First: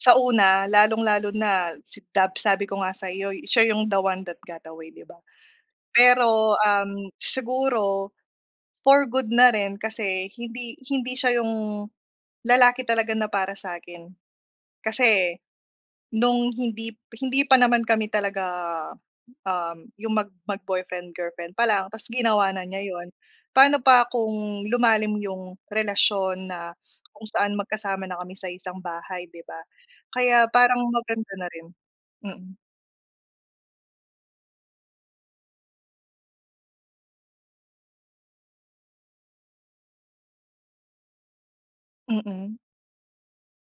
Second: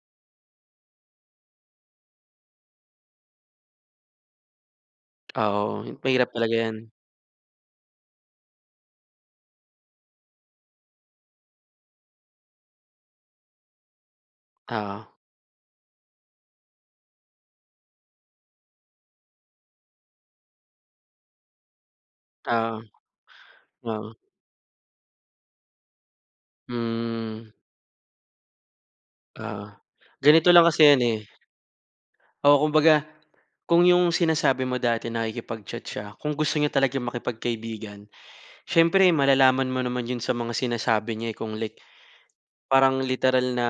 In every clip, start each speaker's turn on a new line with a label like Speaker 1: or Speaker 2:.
Speaker 1: Sa una, lalong-lalo na sa dab sabi ko nga sa 'yo, siya yung "The one that got away" di ba?
Speaker 2: Ah, oo, mahirap talaga
Speaker 1: Pero,
Speaker 2: yan.
Speaker 1: um, siguro for good na rin kasi hindi hindi siya yung lalaki talaga na para sa akin.
Speaker 2: O0.
Speaker 1: Kasi, noong hindi hindi pa naman kami talaga, um, yung mag mag-boyfriend-girlfriend pa lang, tapos ginawa na
Speaker 2: Oo,
Speaker 1: niya ’yon. Pano pa
Speaker 2: oo.
Speaker 1: kung lumalim yung relasyon na kung
Speaker 2: Hmm.
Speaker 1: saan magkasama na kami sa iisang bahay, di ba?
Speaker 2: Ah oh, ganito
Speaker 1: Kaya,
Speaker 2: lang
Speaker 1: parang
Speaker 2: kasi yan eh
Speaker 1: maganda na rin, mm.
Speaker 2: Oo, kumbaga kung yung sinasabi mo dati, nakikipag-chat siya, kung gusto niya talagang makipagkaibigan, siyempre malalaman mo naman yun sa mga sinasabi niya. Eh, kung like
Speaker 1: Mm.
Speaker 2: parang literal na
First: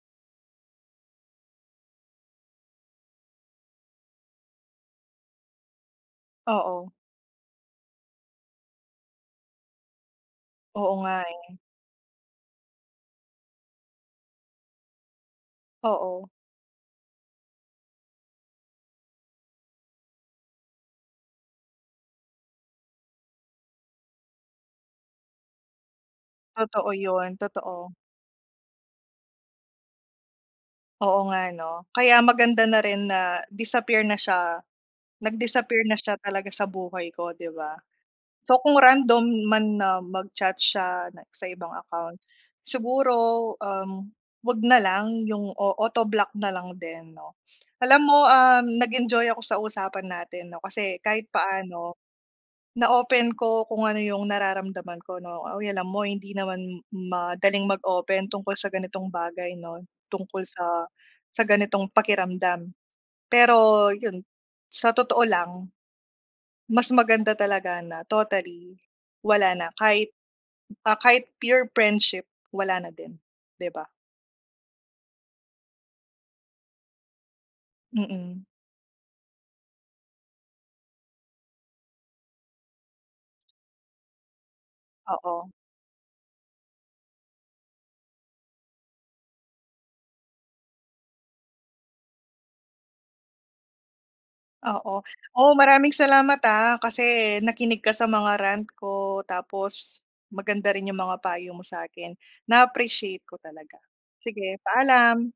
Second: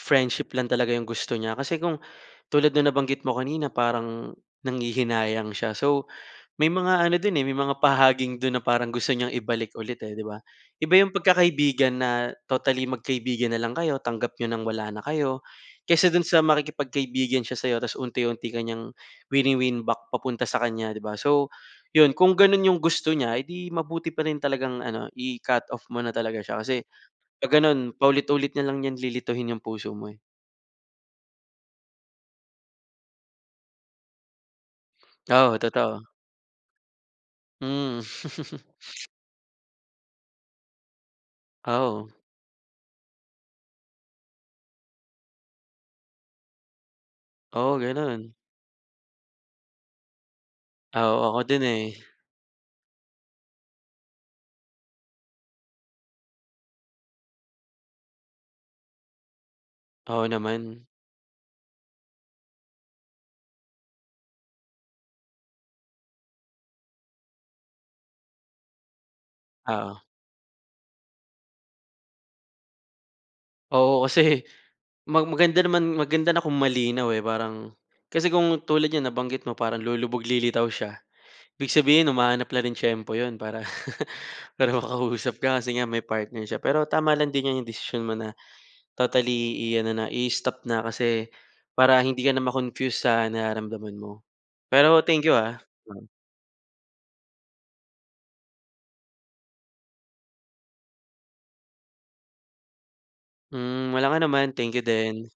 Speaker 2: friendship lang talaga yung gusto niya. Kasi kung tulad ng nabanggit mo kanina, parang nanghihinayang siya. So, may
Speaker 1: Oo.
Speaker 2: mga ano dun eh, may mga pahaging dun na parang gusto niyang ibalik ulit, eh, 'di ba?
Speaker 1: Oo
Speaker 2: Iba yung
Speaker 1: nga eh.
Speaker 2: pagkakaibigan na totally magkaibigan na lang kayo, tanggap niyo nang wala na kayo, kaysa dun
Speaker 1: Oo.
Speaker 2: sa makikipagkaibigan siya sa 'yo, tapos unti-unti ka niyang wini-win back papunta sa kanya, 'di ba? So, yun, kung ganun yung gusto niya, eh, di mabuti pa rin talagang ano i-cut off mo na talaga siya. Kasi
Speaker 1: Totoo yun,
Speaker 2: pag
Speaker 1: totoo.
Speaker 2: ganun paulit-ulit na lang 'yan, lilituhin yung puso mo eh.
Speaker 1: Oo nga, ano. Kaya maganda na rin na disappear na siya
Speaker 2: Oo,
Speaker 1: nag-disappear na
Speaker 2: totoo.
Speaker 1: siya talaga sa buhay ko 'di ba?
Speaker 2: Hmm.
Speaker 1: So, kung random man na mag-chat siya, like sa ibang
Speaker 2: Oo.
Speaker 1: account, siguro, um, huwag na lang, yung o-autoblock na lang din, 'no?
Speaker 2: Oh,
Speaker 1: Alam mo,
Speaker 2: ganun.
Speaker 1: ah, nag-enjoy ako sa usapan natin 'no, kasi,
Speaker 2: Oo,
Speaker 1: kahit
Speaker 2: ako din eh.
Speaker 1: paano na-open ko kung ano yung nararamdaman ko, 'no. Ay, alam mo, hindi naman madaling mag-open tungkol sa ganitong bagay, 'no,
Speaker 2: Oo
Speaker 1: tungkol
Speaker 2: naman.
Speaker 1: sa sa ganitong pakiramdam. Pero 'yun, sa totoo lang, mas maganda talaga na totally wala na,
Speaker 2: Oo.
Speaker 1: kahit, ah, kahit pure friendship, wala na din, 'di ba?
Speaker 2: Oo, kasi mag maganda naman, maganda na kung malinaw eh. Parang, kasi
Speaker 1: Mm.
Speaker 2: kung tulad niyan, nabanggit mo, parang lulubog-lilitaw siya. Ibig sabihin, humahanap na rin tiyempo 'yon para para makausap
Speaker 1: Oo.
Speaker 2: ka, kasi nga may partner siya. Pero tama lang din 'yang desisyon mo na totally i-ano na, i-stop na, kasi para hindi ka na ma-confuse sa nararamdaman mo. Pero,
Speaker 1: Oo.
Speaker 2: thank you,
Speaker 1: Oh,
Speaker 2: ah.
Speaker 1: maraming
Speaker 2: Mm.
Speaker 1: salamat, ah, kasi nakinig ka sa mga rant ko. Tapos, maganda rin yung mga payo mo sa akin. Na-appreciate ko talaga.
Speaker 2: Hmm, walang anuman.
Speaker 1: Sige,
Speaker 2: Thank you din.
Speaker 1: paalam.